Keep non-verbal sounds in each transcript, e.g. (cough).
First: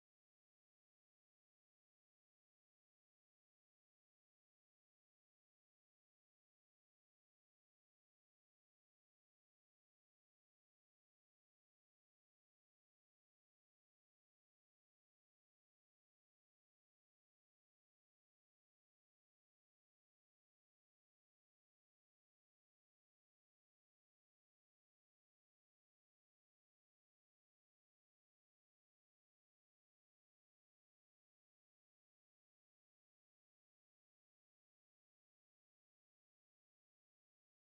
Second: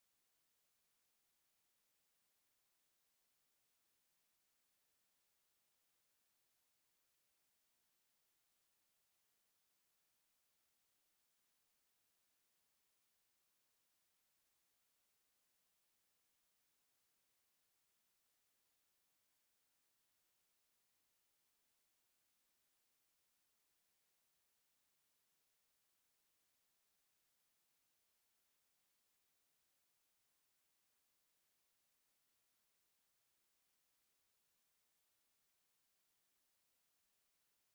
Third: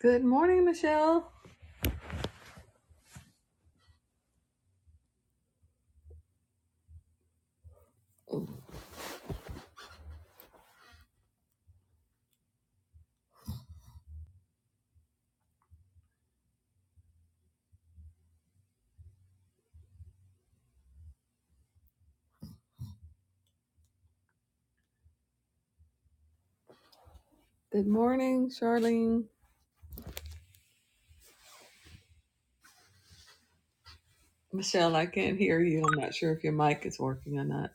Good morning, Michelle. Good morning, Charlene. Michelle, I can't hear you. I'm not sure if your mic is working or not.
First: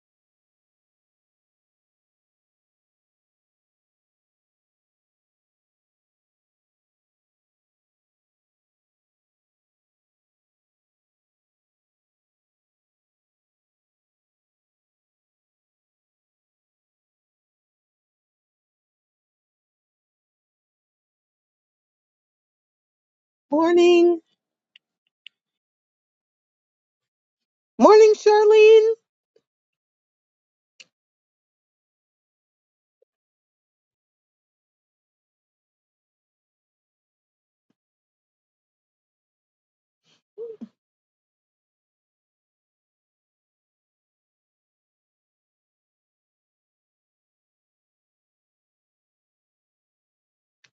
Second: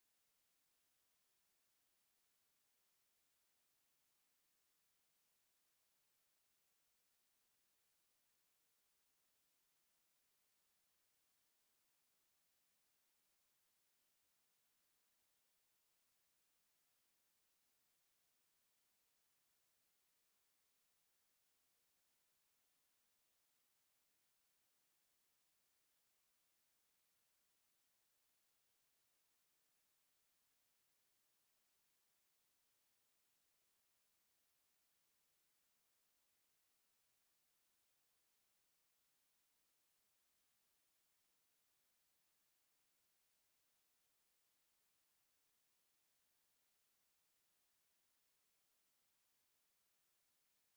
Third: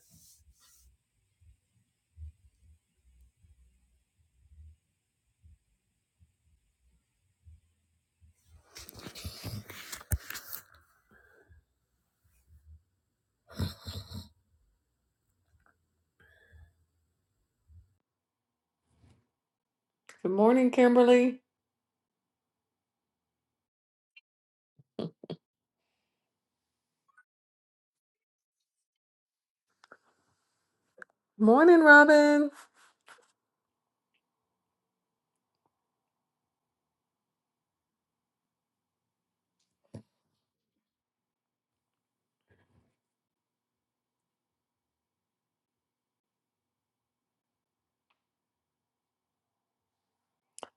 Good morning, Kimberly. Morning. Morning, Charlene. Morning, Robin.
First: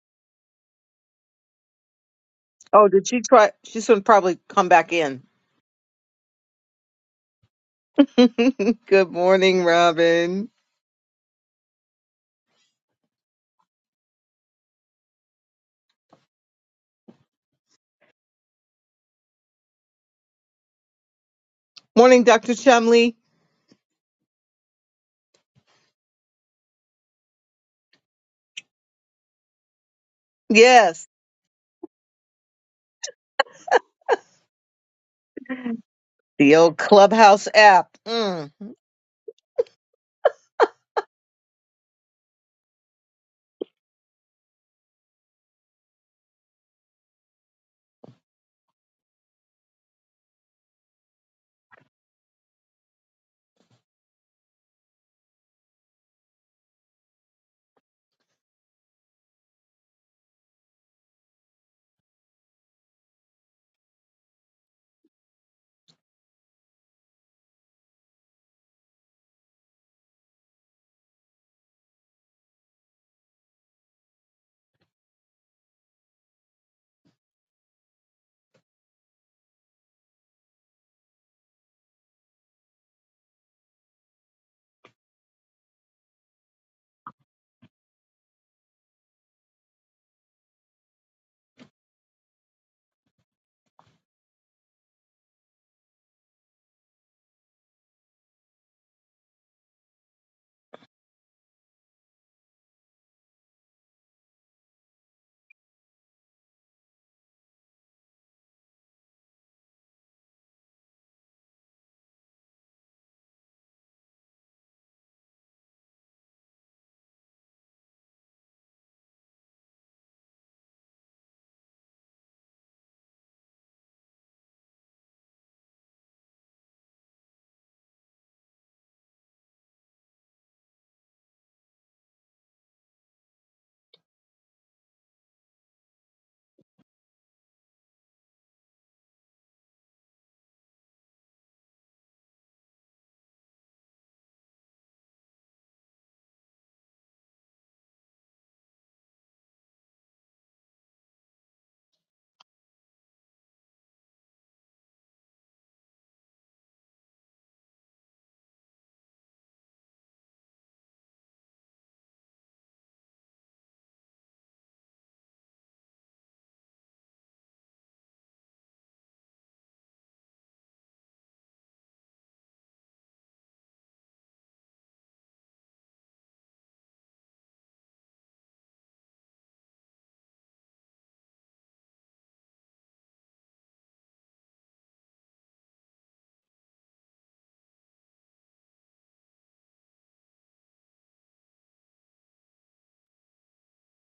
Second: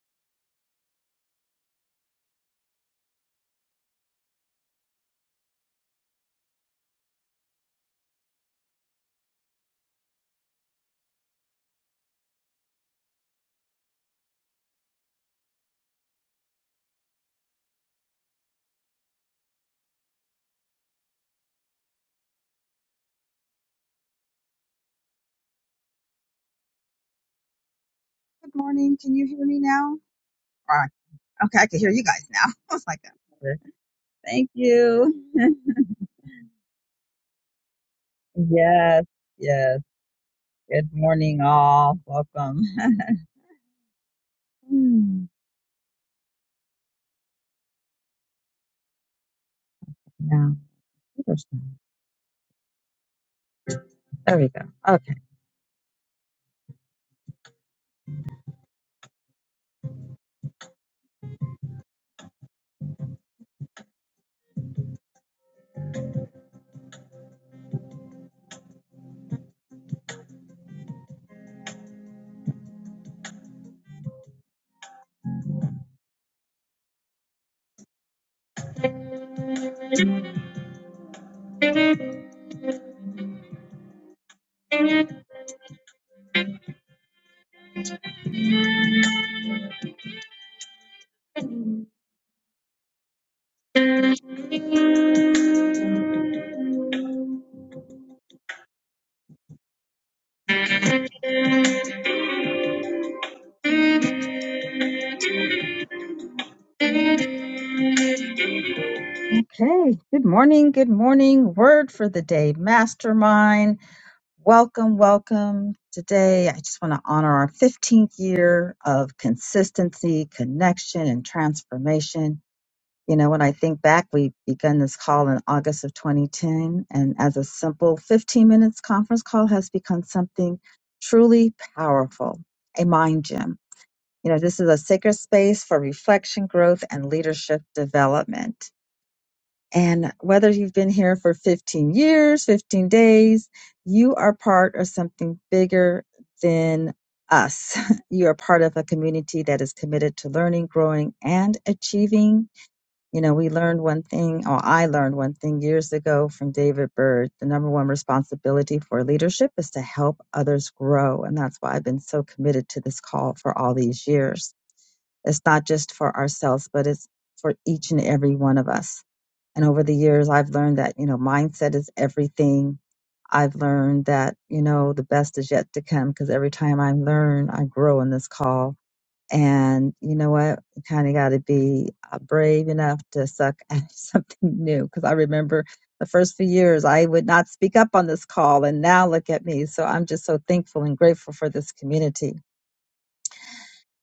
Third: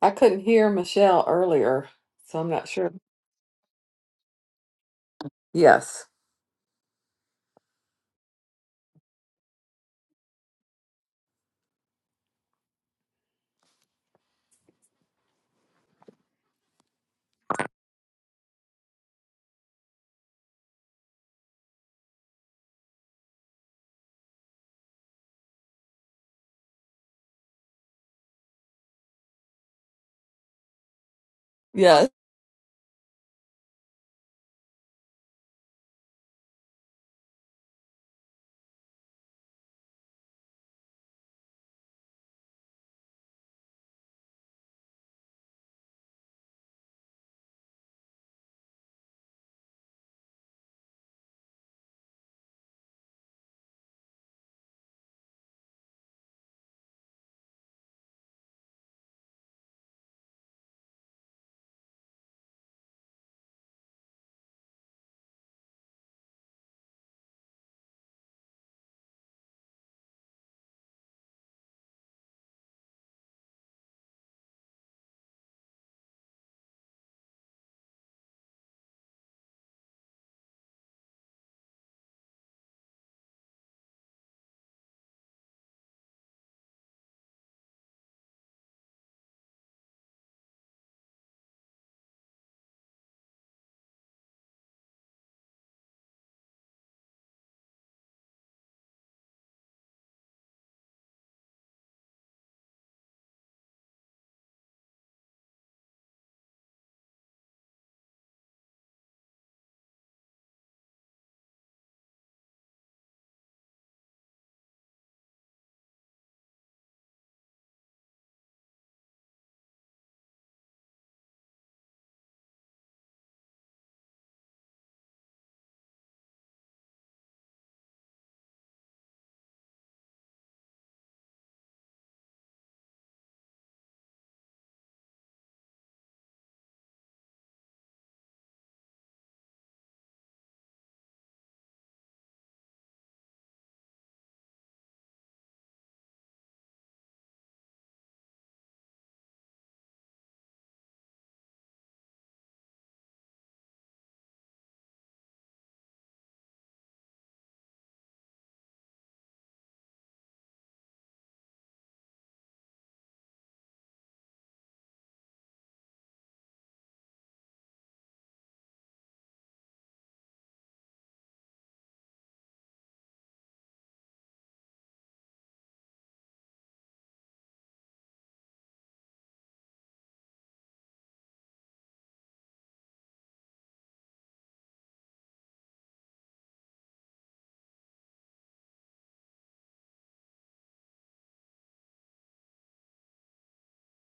I couldn't hear Michelle earlier, so I'm not Oh, sure. did she try? She's going to probably come back in. Yes. (laughs) Good morning, Robin. Morning, Dr. Chumley. Good morning. Can you hear me now? Ah, Yes, Okay, I can hear you Yes. guys now. (laughs) I was like, "Okay, thank you. (laughs) the old Clubhouse app. Mm. yes, yes. Good morning, all. Welcome. (laughs) Hmm, now, there's no- there we go. Okay. Okay. Good morning. Good morning. Word for the day, mastermind. Welcome, welcome. Today, I just want to honor our 15th year of consistency, connection, and transformation. You know, when I think back, we began this call in August of 2010, and as a simple 15 minutes conference call has become something truly powerful, a mind gym. You know, this is a sacred space for reflection, growth, and leadership development. And whether you've been here for 15 years, 15 days, you are part of something bigger than us. (laughs) You are part of a community that is committed to learning, growing, and achieving you know, we learned one thing, or I learned one thing years ago from David Byrd. The number one responsibility for leadership is to help others grow. And that's why I've been so committed to this call for all these years. It's not just for ourselves, but it's for each and every one of us. And over the years, I've learned that, you know, mindset is everything. I've learned that, you know, the best is yet to come because every time I learn, I grow in this call and you know what? You kind of got to be uh, brave enough to suck at (laughs) something new. Because I remember the first few years, I would not speak up on this call, and now look at me. So I'm just so thankful and grateful for this community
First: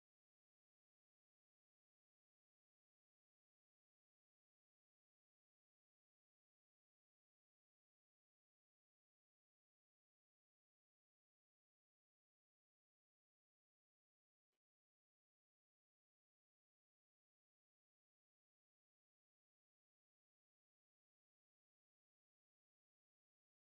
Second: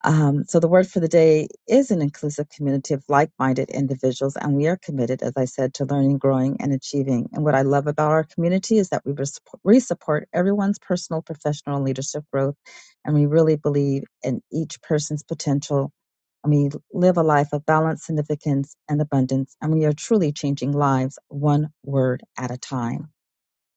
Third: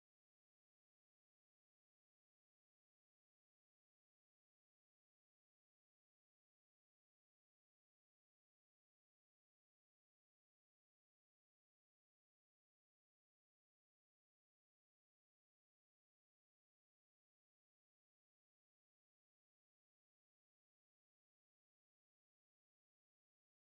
um, so the word for the day is an inclusive community of like-minded individuals, and we are committed, as I said, to learning, growing, and achieving. And what I love about our community is that we res- we support everyone's personal, professional, and leadership growth, and we really believe in each person's potential. And we live a life of balance, significance, and abundance, and we are truly changing lives one word at a time.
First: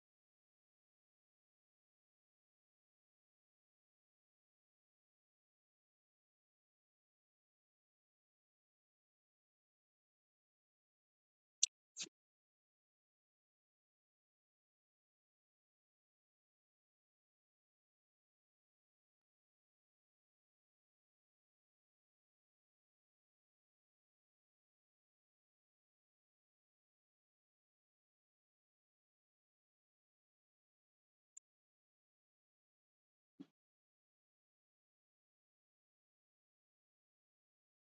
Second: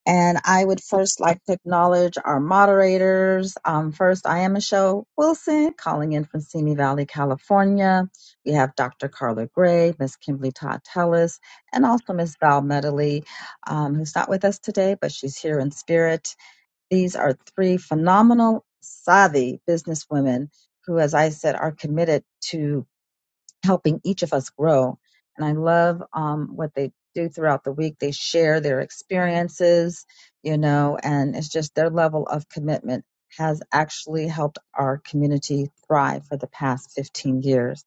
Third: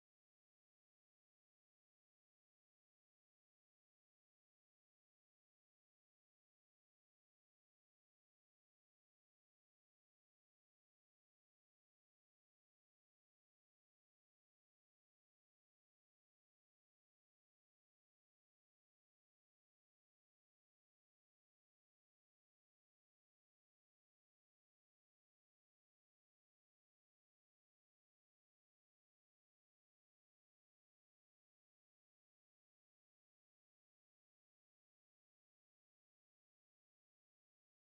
And I would first like to acknowledge our moderators. Um, first, I am Michelle Wilson, calling in from Simi Valley, California. We have Dr. Carla Gray, Miss Kimberly Todd Tellis, and also Miss Val Medley, um, who's not with us today, but she's here in spirit. These are three phenomenal, savvy businesswomen who, as I said, are committed to helping each of us grow. And I love um, what they do throughout the week. They share their experiences, you know, and it's just their level of commitment has actually helped our community thrive for the past 15 years.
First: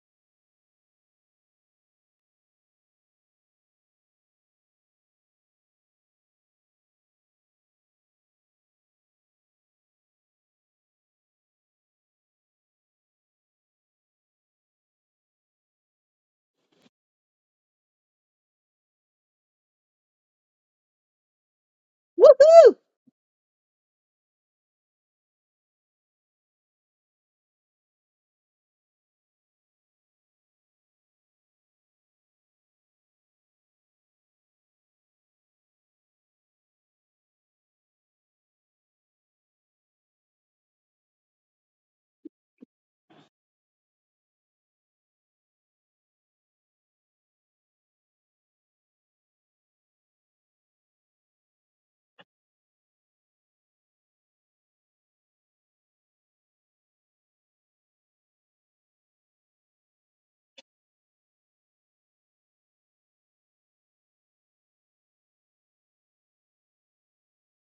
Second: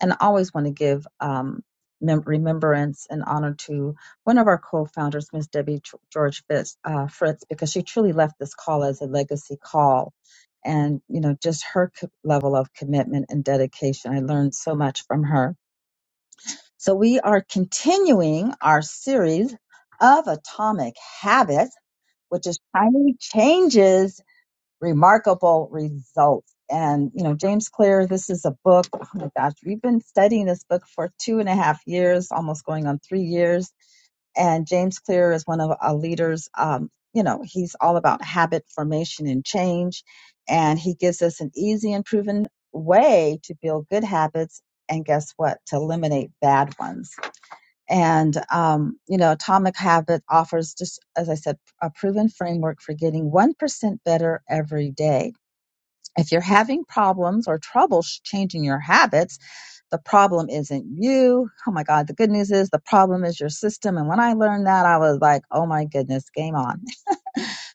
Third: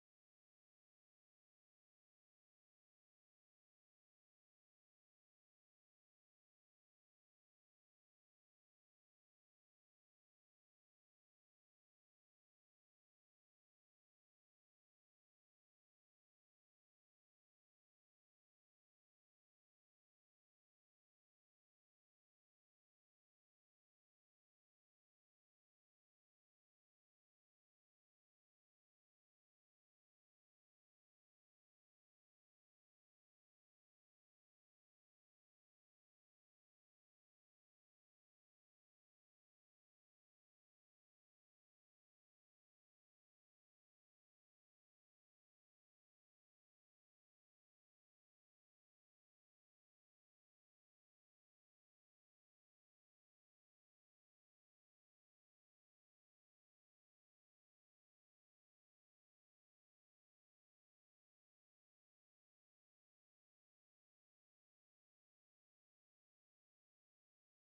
And I always want to give um, mem- remembrance and honor to one of our co-founders, Miss Debbie George Fitz, uh, Fritz, because she truly left this call as a legacy call and you know just her co- level of commitment and dedication i learned so much from her so we are continuing our series of atomic habits which is Woohoo! tiny changes remarkable results and you know james clear this is a book oh my gosh we've been studying this book for two and a half years almost going on three years and James Clear is one of our leaders. Um, you know, he's all about habit formation and change. And he gives us an easy and proven way to build good habits. And guess what? To eliminate bad ones. And, um, you know, Atomic Habit offers just, as I said, a proven framework for getting 1% better every day. If you're having problems or trouble sh- changing your habits, the problem isn't you. Oh my God. The good news is the problem is your system. And when I learned that, I was like, oh my goodness, game on.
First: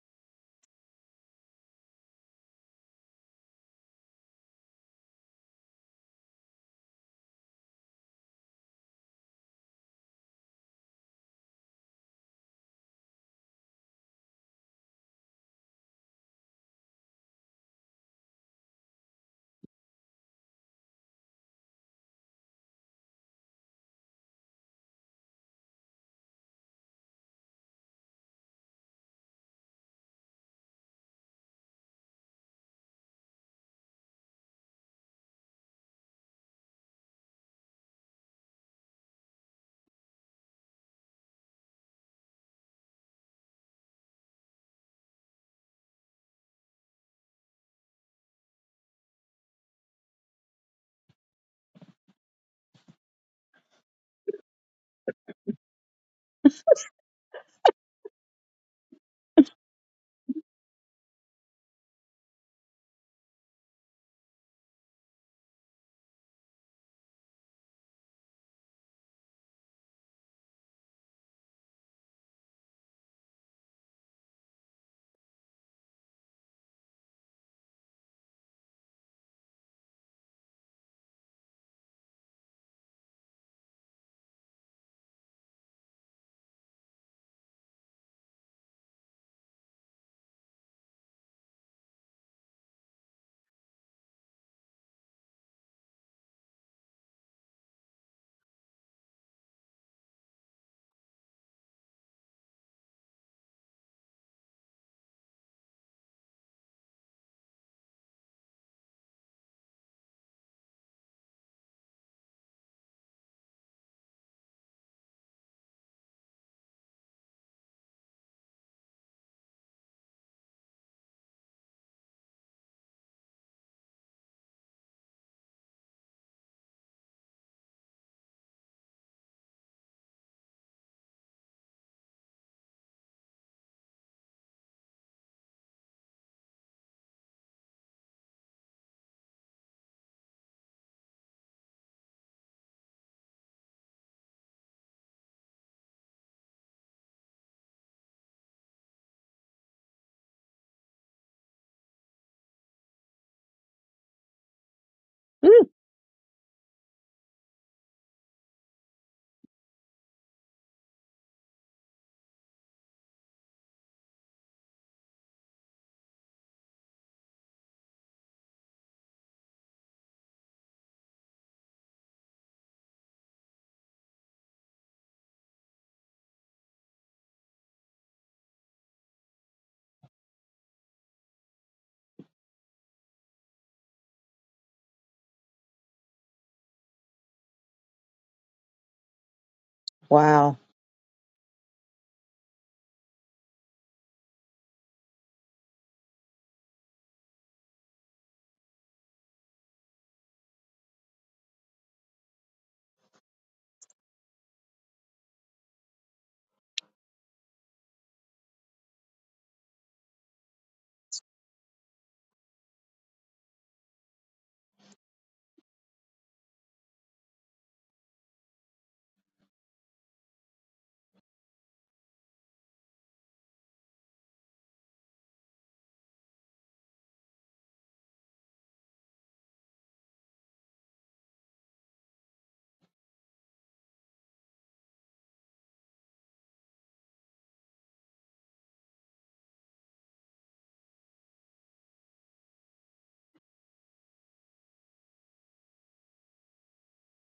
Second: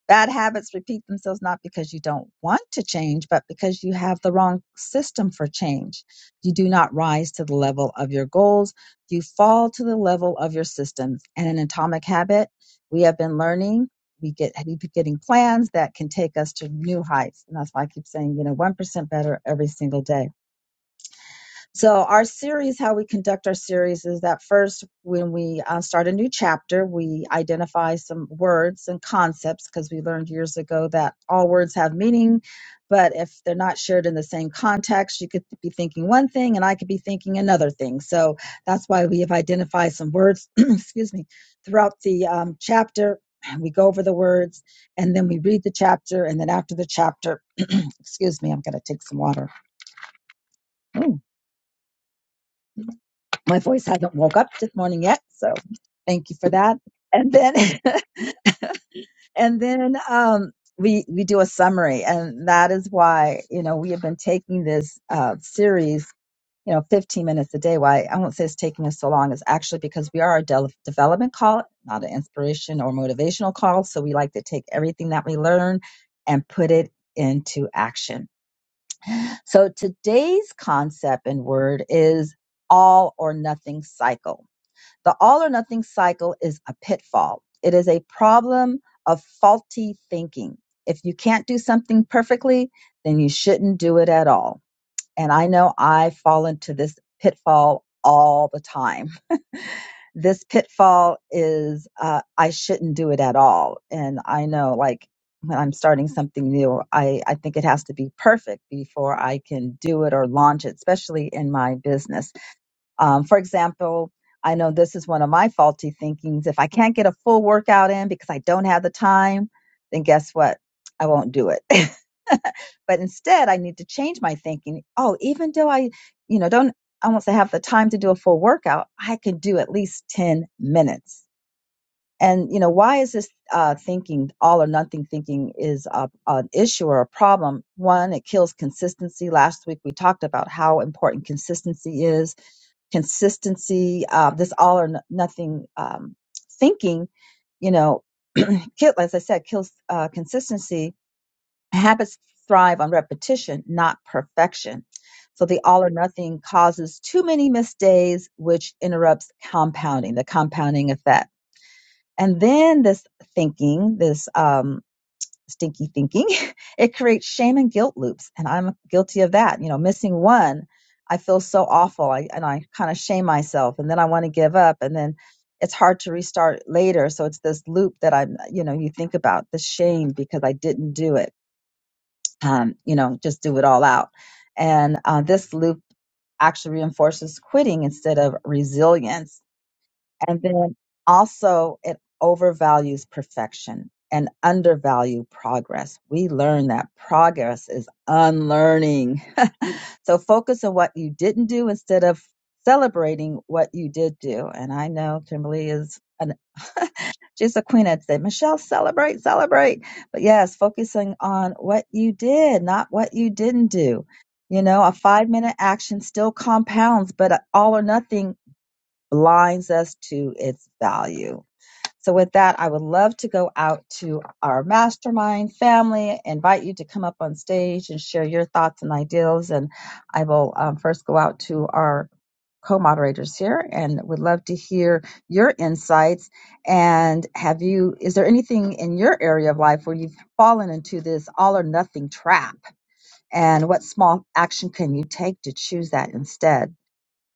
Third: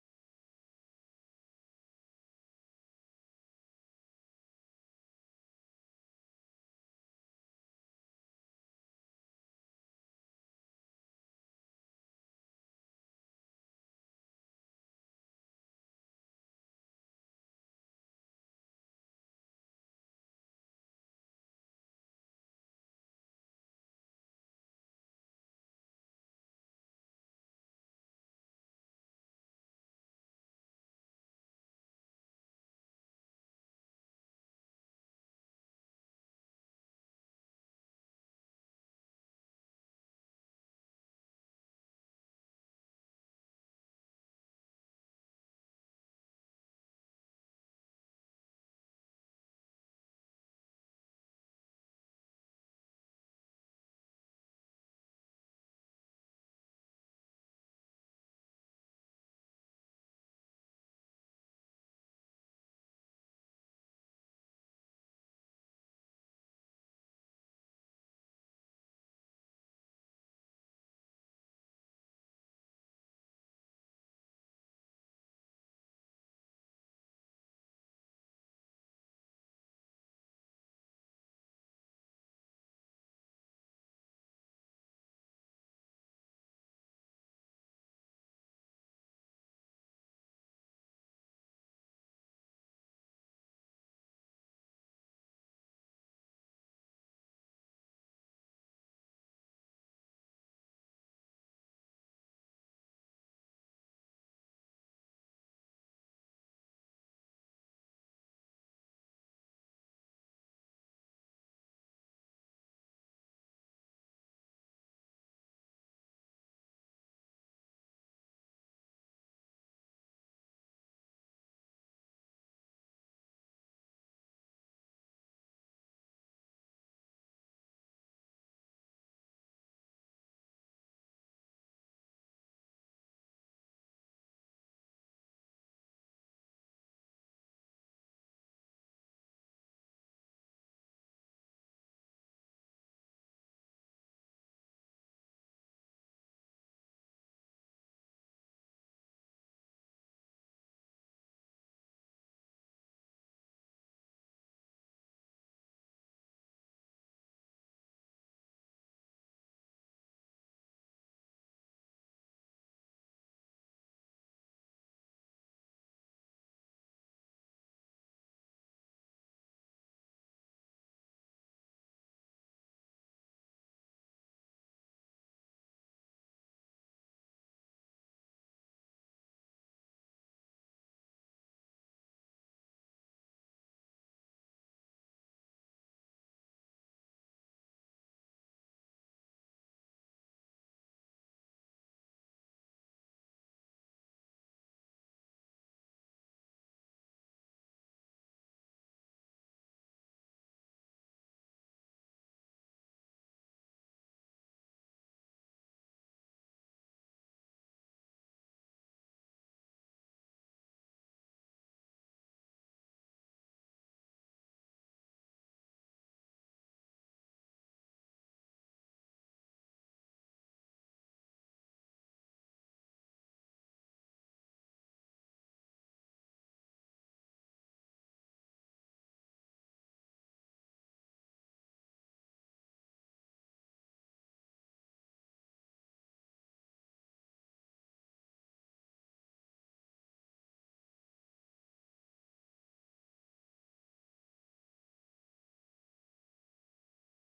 Bad habits repeat themselves not because you don't want to change, but because you have the wrong system for change. You do not rise to the level of your goals. You fall to the level of your systems. And in atomic habit, we have been learning. We get we be getting plans that can take us to new heights. And that's why I keep saying, you know, 1% better every single day. So our series, how we conduct our series is that first, when we uh, start a new chapter, we identify some words and concepts because we learned years ago that all words have meaning, but if they're not shared in the same context, you could be thinking one thing and I could be thinking another thing. So that's why we have identified some words, (clears throat) excuse me, throughout the um, chapter. And we go over the words and then we read the chapter. And then after the chapter, excuse me, I'm going to take some water. Ooh. my voice hasn't woke up this morning yet so thank you for that and then (laughs) and then um we we do a summary and that is why you know we have been taking this uh series you know 15 minutes a day why i won't say it's taking us so long is actually because we are a del development call not an inspiration or motivational call so we like to take everything that we learn and put it into action so today's concept and word is all or nothing cycle the all or nothing cycle is a pitfall. It is a problem of faulty thinking. If you can't do something perfectly, then you shouldn't do it at all. And I know I fall into this pitfall all the time. (laughs) This pitfall is uh, I shouldn't do it at all. And I know, like, when I'm starting something new, I, I think it has to be perfect before I can do it or launch it, especially in my business um, for example, I know this is one of my faulty thinkings. If I can't get a full workout in because I don't have the time, then guess what? I won't do it. (laughs) but instead, I need to change my thinking. Oh, even though I, you know, don't I won't say have the time to do a full workout, I can do at least 10 minutes. And, you know, why is this uh, thinking, all or nothing thinking is a, an issue or a problem? One, it kills consistency. Last week we talked about how important consistency is consistency, uh, this all or no- nothing um, thinking, you know, kill, as I said, kills uh, consistency. Habits thrive on repetition, not perfection. So the Mm. all or nothing causes too many missed days, which interrupts compounding, the compounding effect. And then this thinking, this um, stinky thinking, (laughs) it creates shame and guilt loops. And I'm guilty of that. You know, missing one, I feel so awful. I, and I kind of shame myself. And then I want to give up. And then it's hard to restart later. So it's this loop that I'm, you know, you think about the shame because I didn't do it. Um, you know, just do it all out. And uh, this loop actually reinforces quitting instead of resilience and Wow. then also, it overvalues perfection and undervalue progress. We learn that progress is unlearning. So focus on what you didn't do instead of celebrating what you did do. And I know Kimberly is an, she's a queen at that. Michelle, celebrate, celebrate. But yes, focusing on what you did, not what you didn't do. You know, a five minute action still compounds, but all or nothing blinds us to its value. So, with that, I would love to go out to our mastermind family, invite you to come up on stage and share your thoughts and ideals. And I will um, first go out to our co moderators here and would love to hear your insights. And have you, is there anything in your area of life where you've fallen into this all or nothing trap? And what small action can you take to choose that instead?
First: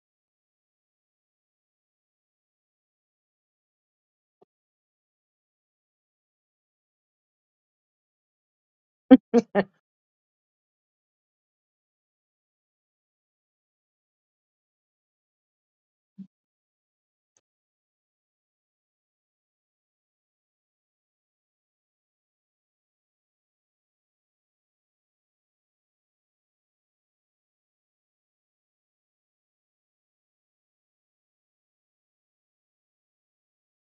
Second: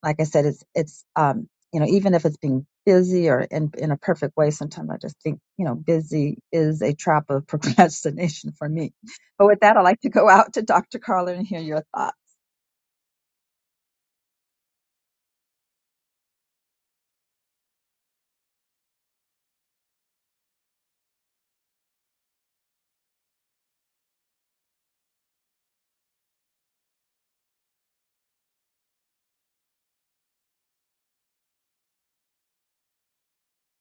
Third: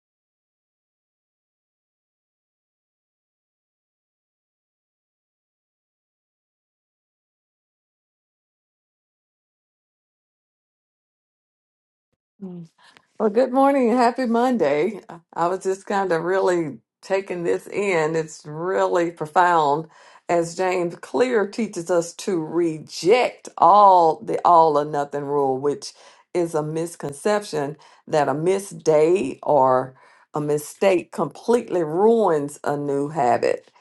like I said, it's it's um, you know even if it's being busy or in in a perfect way, sometimes I just think you know busy is a trap of (laughs) procrastination for me. But with that, I'd like to go out to Dr. Carla and hear your thoughts. Well, good morning and happy Monday. Uh, I was just kind of really taking this in. It's really profound as James Clear teaches us to reject all the all or nothing rule, which is a misconception that a missed day or a mistake completely ruins a new habit.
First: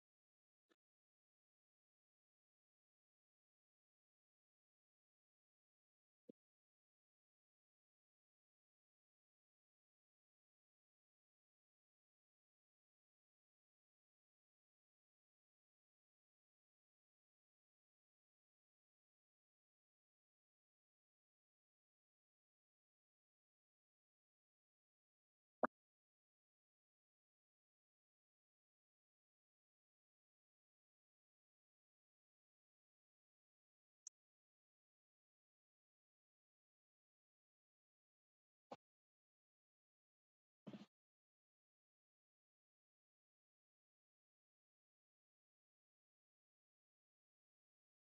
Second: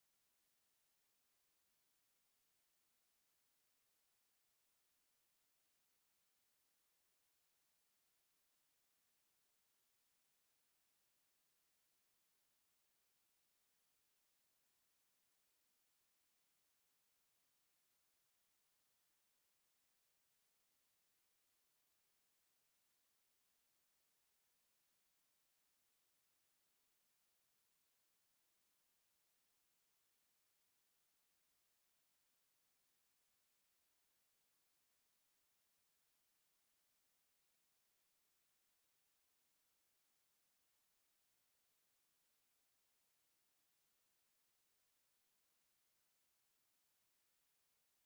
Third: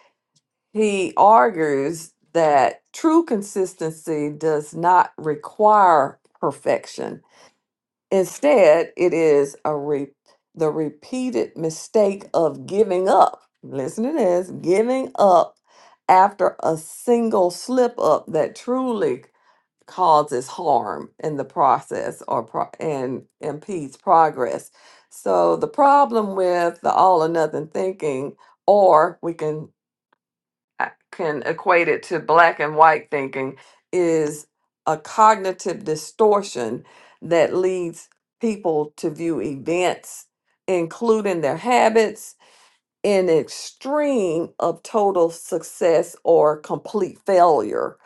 He argues that true consistency does not require perfection Instead, it is a re- the repeated mistake of giving up. Listen to this giving up after a single slip up that truly causes harm in the process or pro- and impedes progress. So, the problem with the all or nothing thinking, or we can I can equate it to black and white thinking is a cognitive distortion that leads people to view events, including their habits, in extreme of total success or complete failure.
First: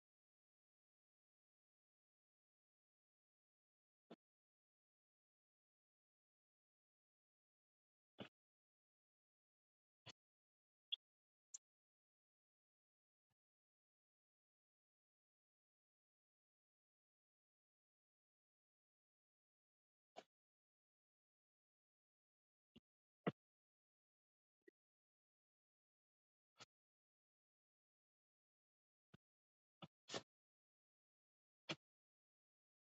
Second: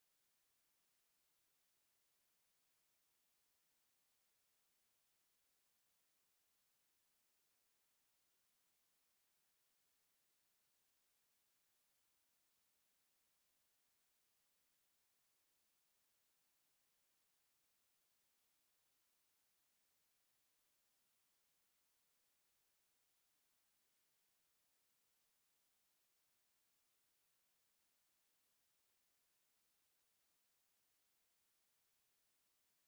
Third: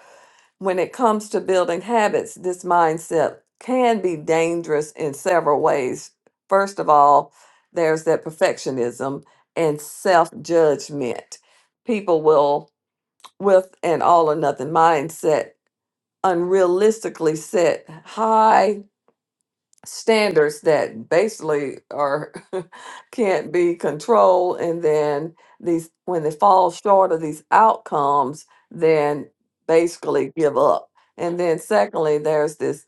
When it comes to building habits, this mindset can be dangerous in several ways. First of all, there's that perfectionism and self judgment. People will with an all or nothing mindset, unrealistically set high standards that basically are (laughs) can't be controlled and then these when they fall short of these outcomes then basically give up and then secondly there's this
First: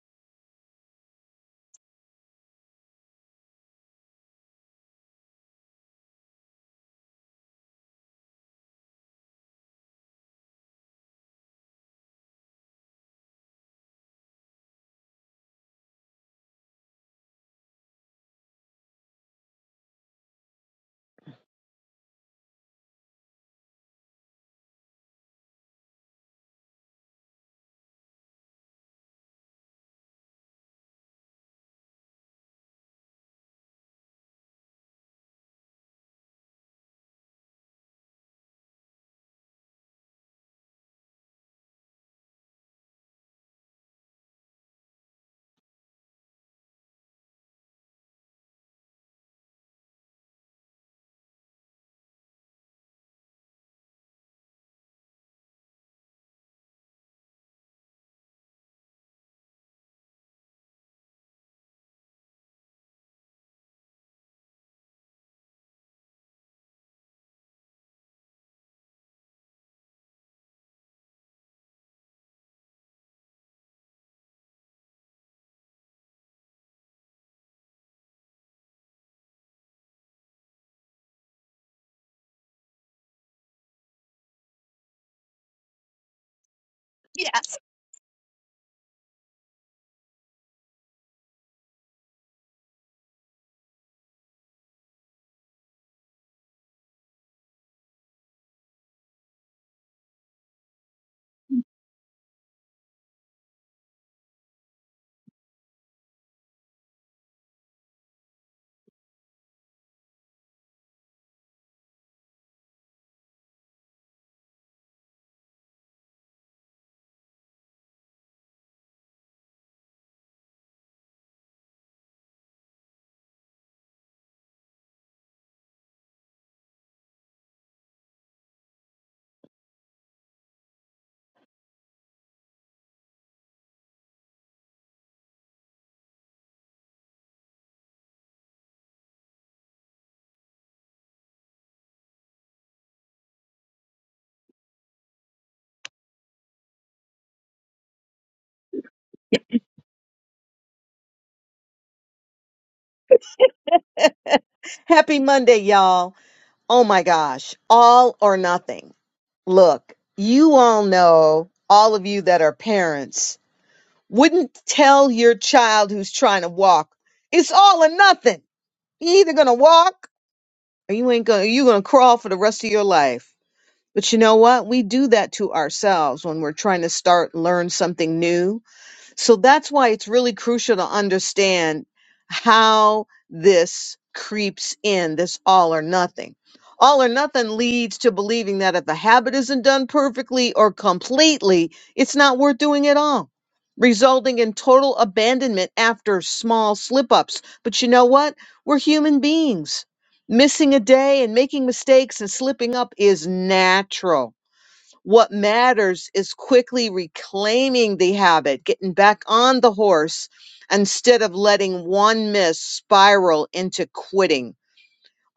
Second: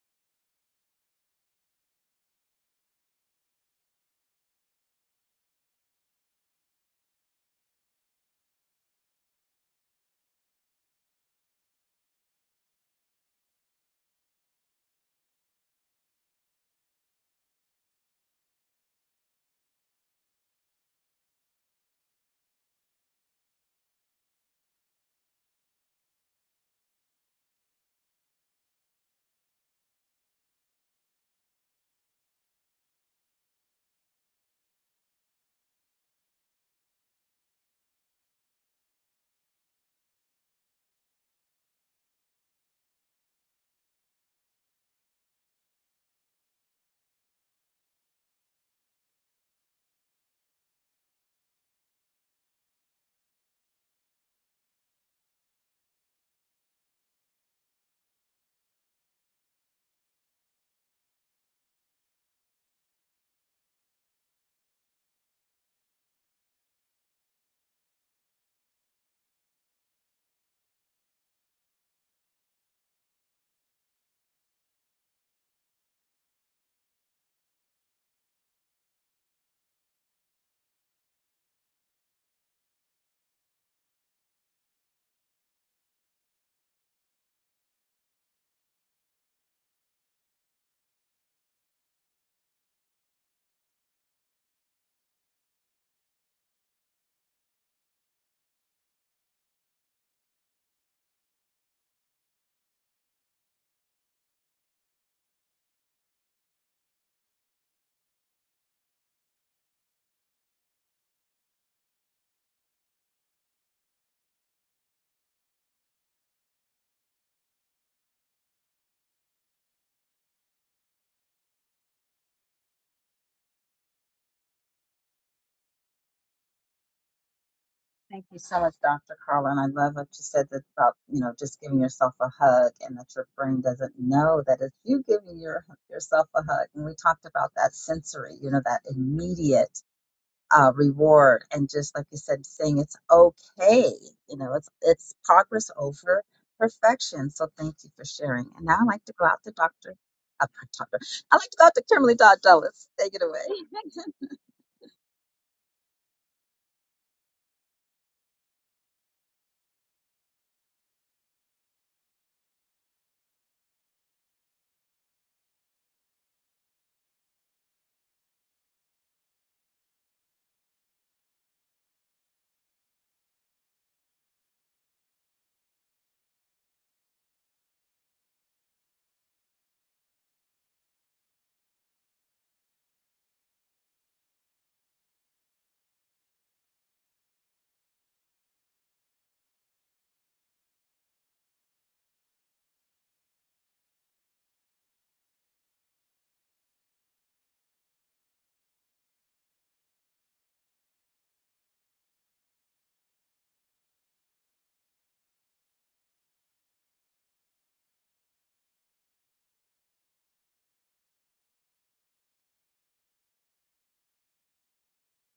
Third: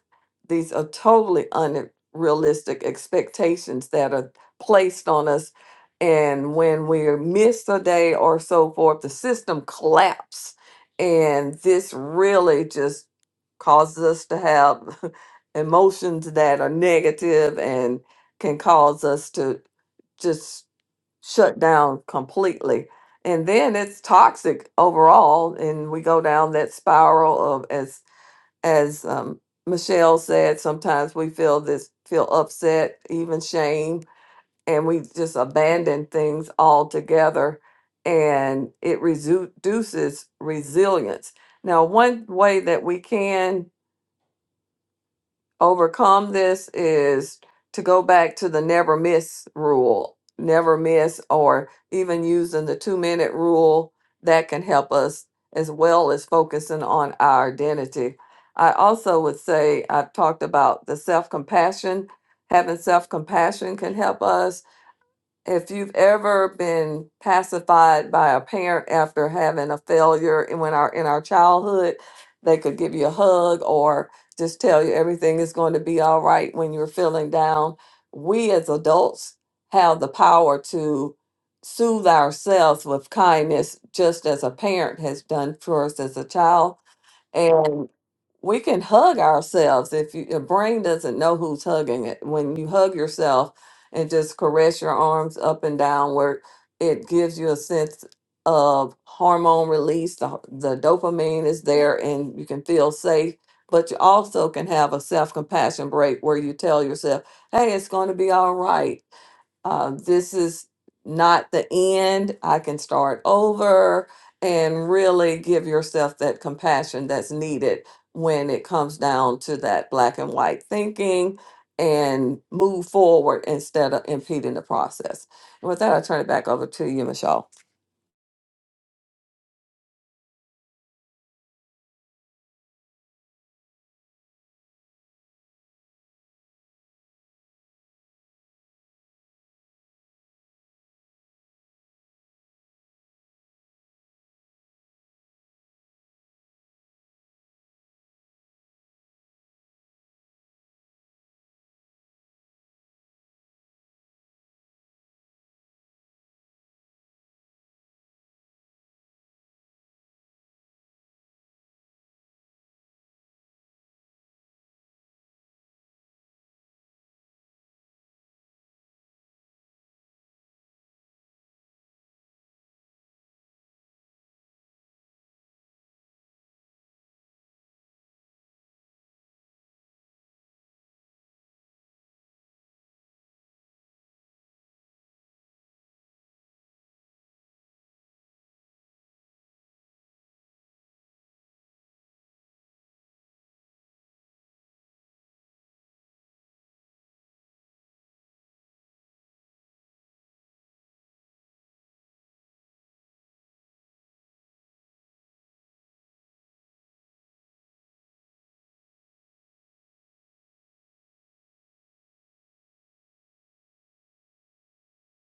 these are totally unrealistic expectations that are placed on us and when we miss a day or so forth the system collapse and this really just causes us to have (laughs) emotions that are negative and can cause us to just shut down completely. And then it's toxic overall, and we go down that spiral of as as um, Michelle said. Sometimes we feel this, feel upset, even shame, and we just abandon things altogether, and it resu- reduces resilience. Now, one way that we can overcome this is to go back to the never miss rule, never miss, or even using the two minute rule that can help us as well as focusing on our identity. I also would say I've talked about the self compassion. Having self compassion can help us if you've ever been pacified by a parent after having a failure in when our in our childhood, they could give you a hug or just tell you everything is going to be all right when you're feeling down. We as adults have the power to soothe ourselves with kindness just as a parent has done for us as a child Yes. and we can hug ourselves if you, your brain doesn't know who's hugging it. When you hug yourself and just caress your arms up and downward, it gives you a sense of hormone release. The, ho- the dopamine is there and you can feel safe. But you also can have a self compassion break where you tell yourself, hey, it's going to be all right uh, this is not the end. I can start over and really give yourself that compassion that's needed when it comes down to that black and white thinking and move forward instead of impeding the process. And with that, I turn it back over to you, Michelle. Thank you so much, Dr. Carla. And I love what you said that about, you know, just giving yourself a hug and that your brain doesn't know that it's you giving your, yourself a hug. And we talked about that sensory, you know, that immediate uh, reward and just like you said saying it's okay you know it's it's progress over perfection so thank you for sharing and now i'd like to go out to dr uh, dr i'd like to go out to kimberly dodd Ellis. take it away (laughs) Happy Monday, y'all. Oh my gosh. All or nothing. Look, you all know, all of you that are parents, wouldn't tell your child who's trying to walk, it's all or nothing. you either going to walk or you ain't gonna you gonna crawl for the rest of your life. But you know what? We do that to ourselves when we're trying to start learn something new so that's why it's really crucial to understand how this creeps in, this all or nothing. All or nothing leads to believing that if a habit isn't done perfectly or completely, it's not worth doing at all, resulting in total abandonment after small slip ups. But you know what? We're human beings. Missing a day and making mistakes and slipping up is natural what matters is quickly reclaiming the habit, getting back on the horse instead of letting one miss spiral into quitting.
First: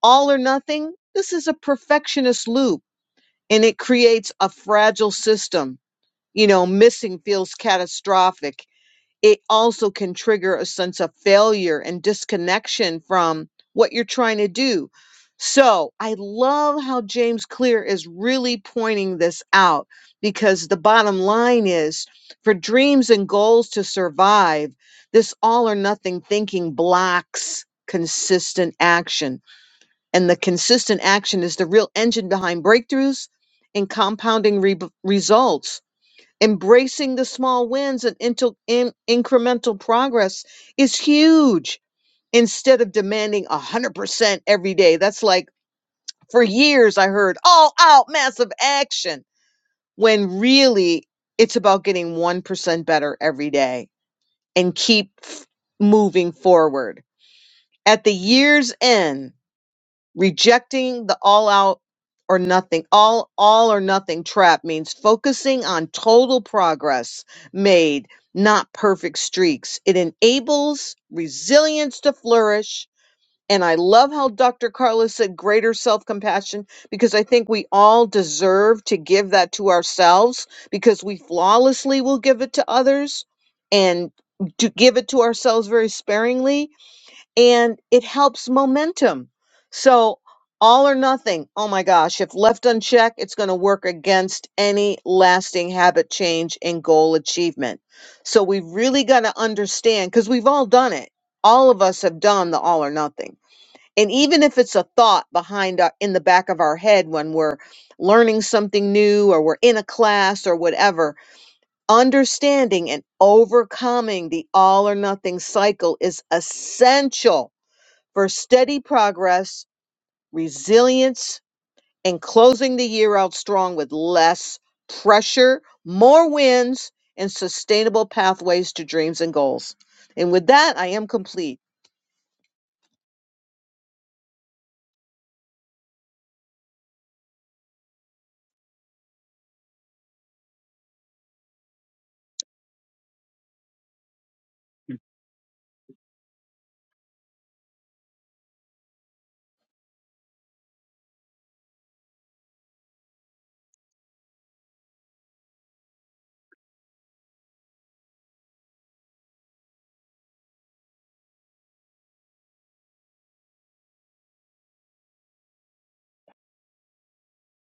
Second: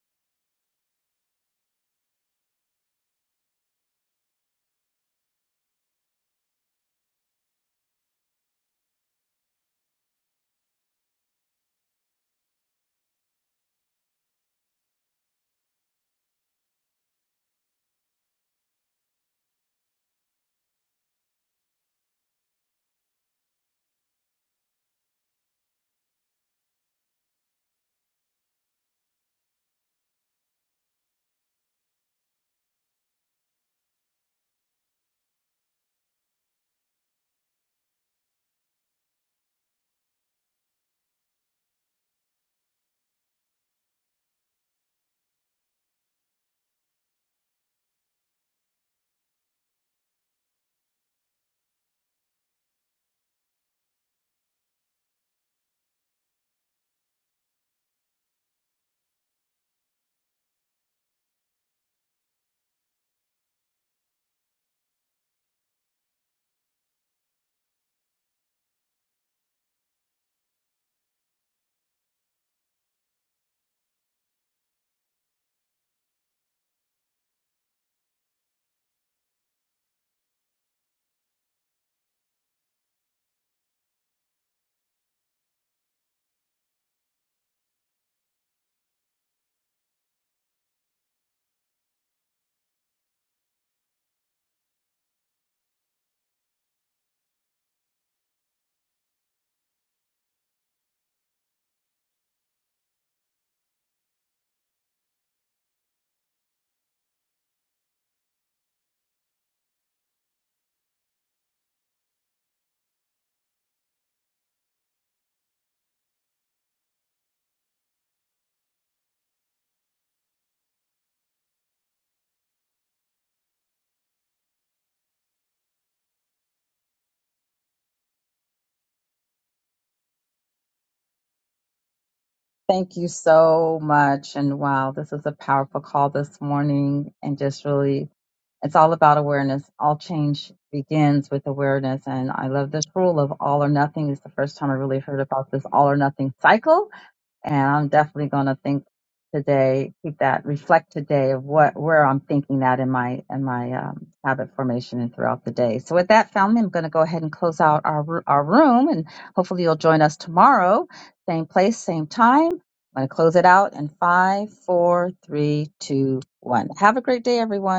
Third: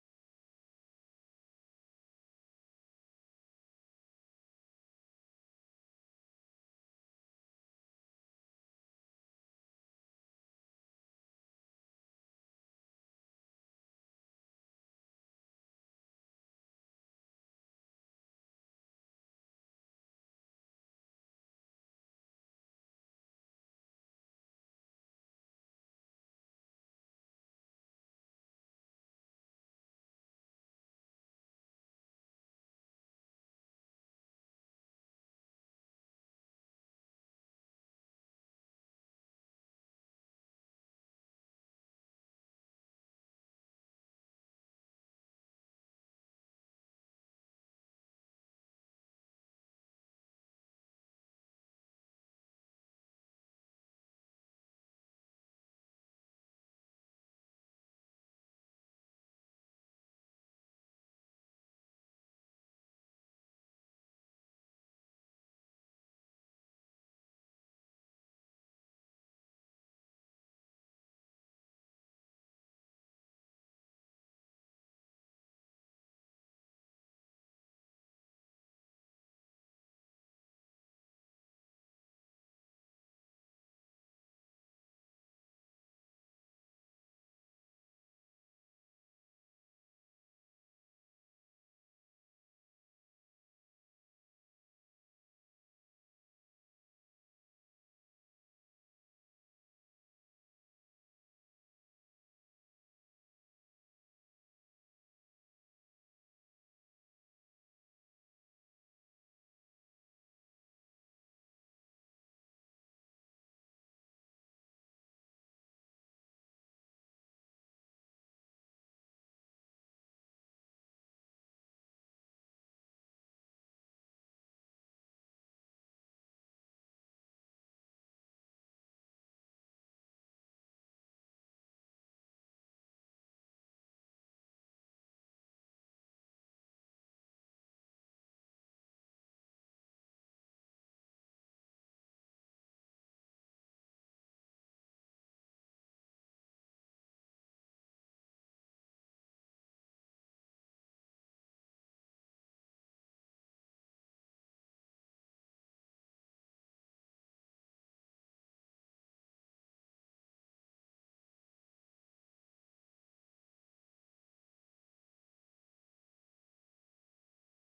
All or nothing, this is a perfectionist loop and it creates a fragile system. You know, missing feels catastrophic it also can trigger a sense of failure and disconnection from what you're trying to do. So I love how James Clear is really pointing this out because the bottom line is for dreams and goals to survive, this all or nothing thinking blocks consistent action. And the consistent action is the real engine behind breakthroughs and compounding re- results embracing the small wins and into, in, incremental progress is huge instead of demanding 100% every day. That's like for years I heard all out massive action when really it's about getting 1% better every day and keep f- moving forward. At the year's end, rejecting the all out or nothing all all or nothing trap means focusing on total progress made not perfect streaks it enables resilience to flourish and i love how dr Carla said greater self-compassion because i think we all deserve to give that to ourselves because we flawlessly will give it to others and to give it to ourselves very sparingly and it helps momentum. So, all or nothing, oh my gosh, if left unchecked, it's going to work against any lasting habit change and goal achievement. So, we really got to understand because we've all done it. All of us have done the all or nothing. And even if it's a thought behind our, in the back of our head when we're learning something new or we're in a class or whatever, understanding and overcoming the all or nothing cycle is essential for steady progress, resilience, and closing the year out strong with less pressure, more wins, and sustainable pathways to dreams and goals. And with that, I am complete. Thank you so much. And wow, this is a powerful call this morning. And just really, it's all about awareness. All change begins with awareness. And I love this rule of all or nothing. It's the first time I really heard about this all or nothing cycle. And I'm definitely going to think today, keep that, reflect today of what, where I'm thinking that in my, in my um, habit formation and throughout the day. So with that, family, I'm going to go ahead and close out our, ru- our room and hopefully you'll join us tomorrow. Same place, same time. I'm going to close it out in five, four, three, two, one. Have a great day, everyone.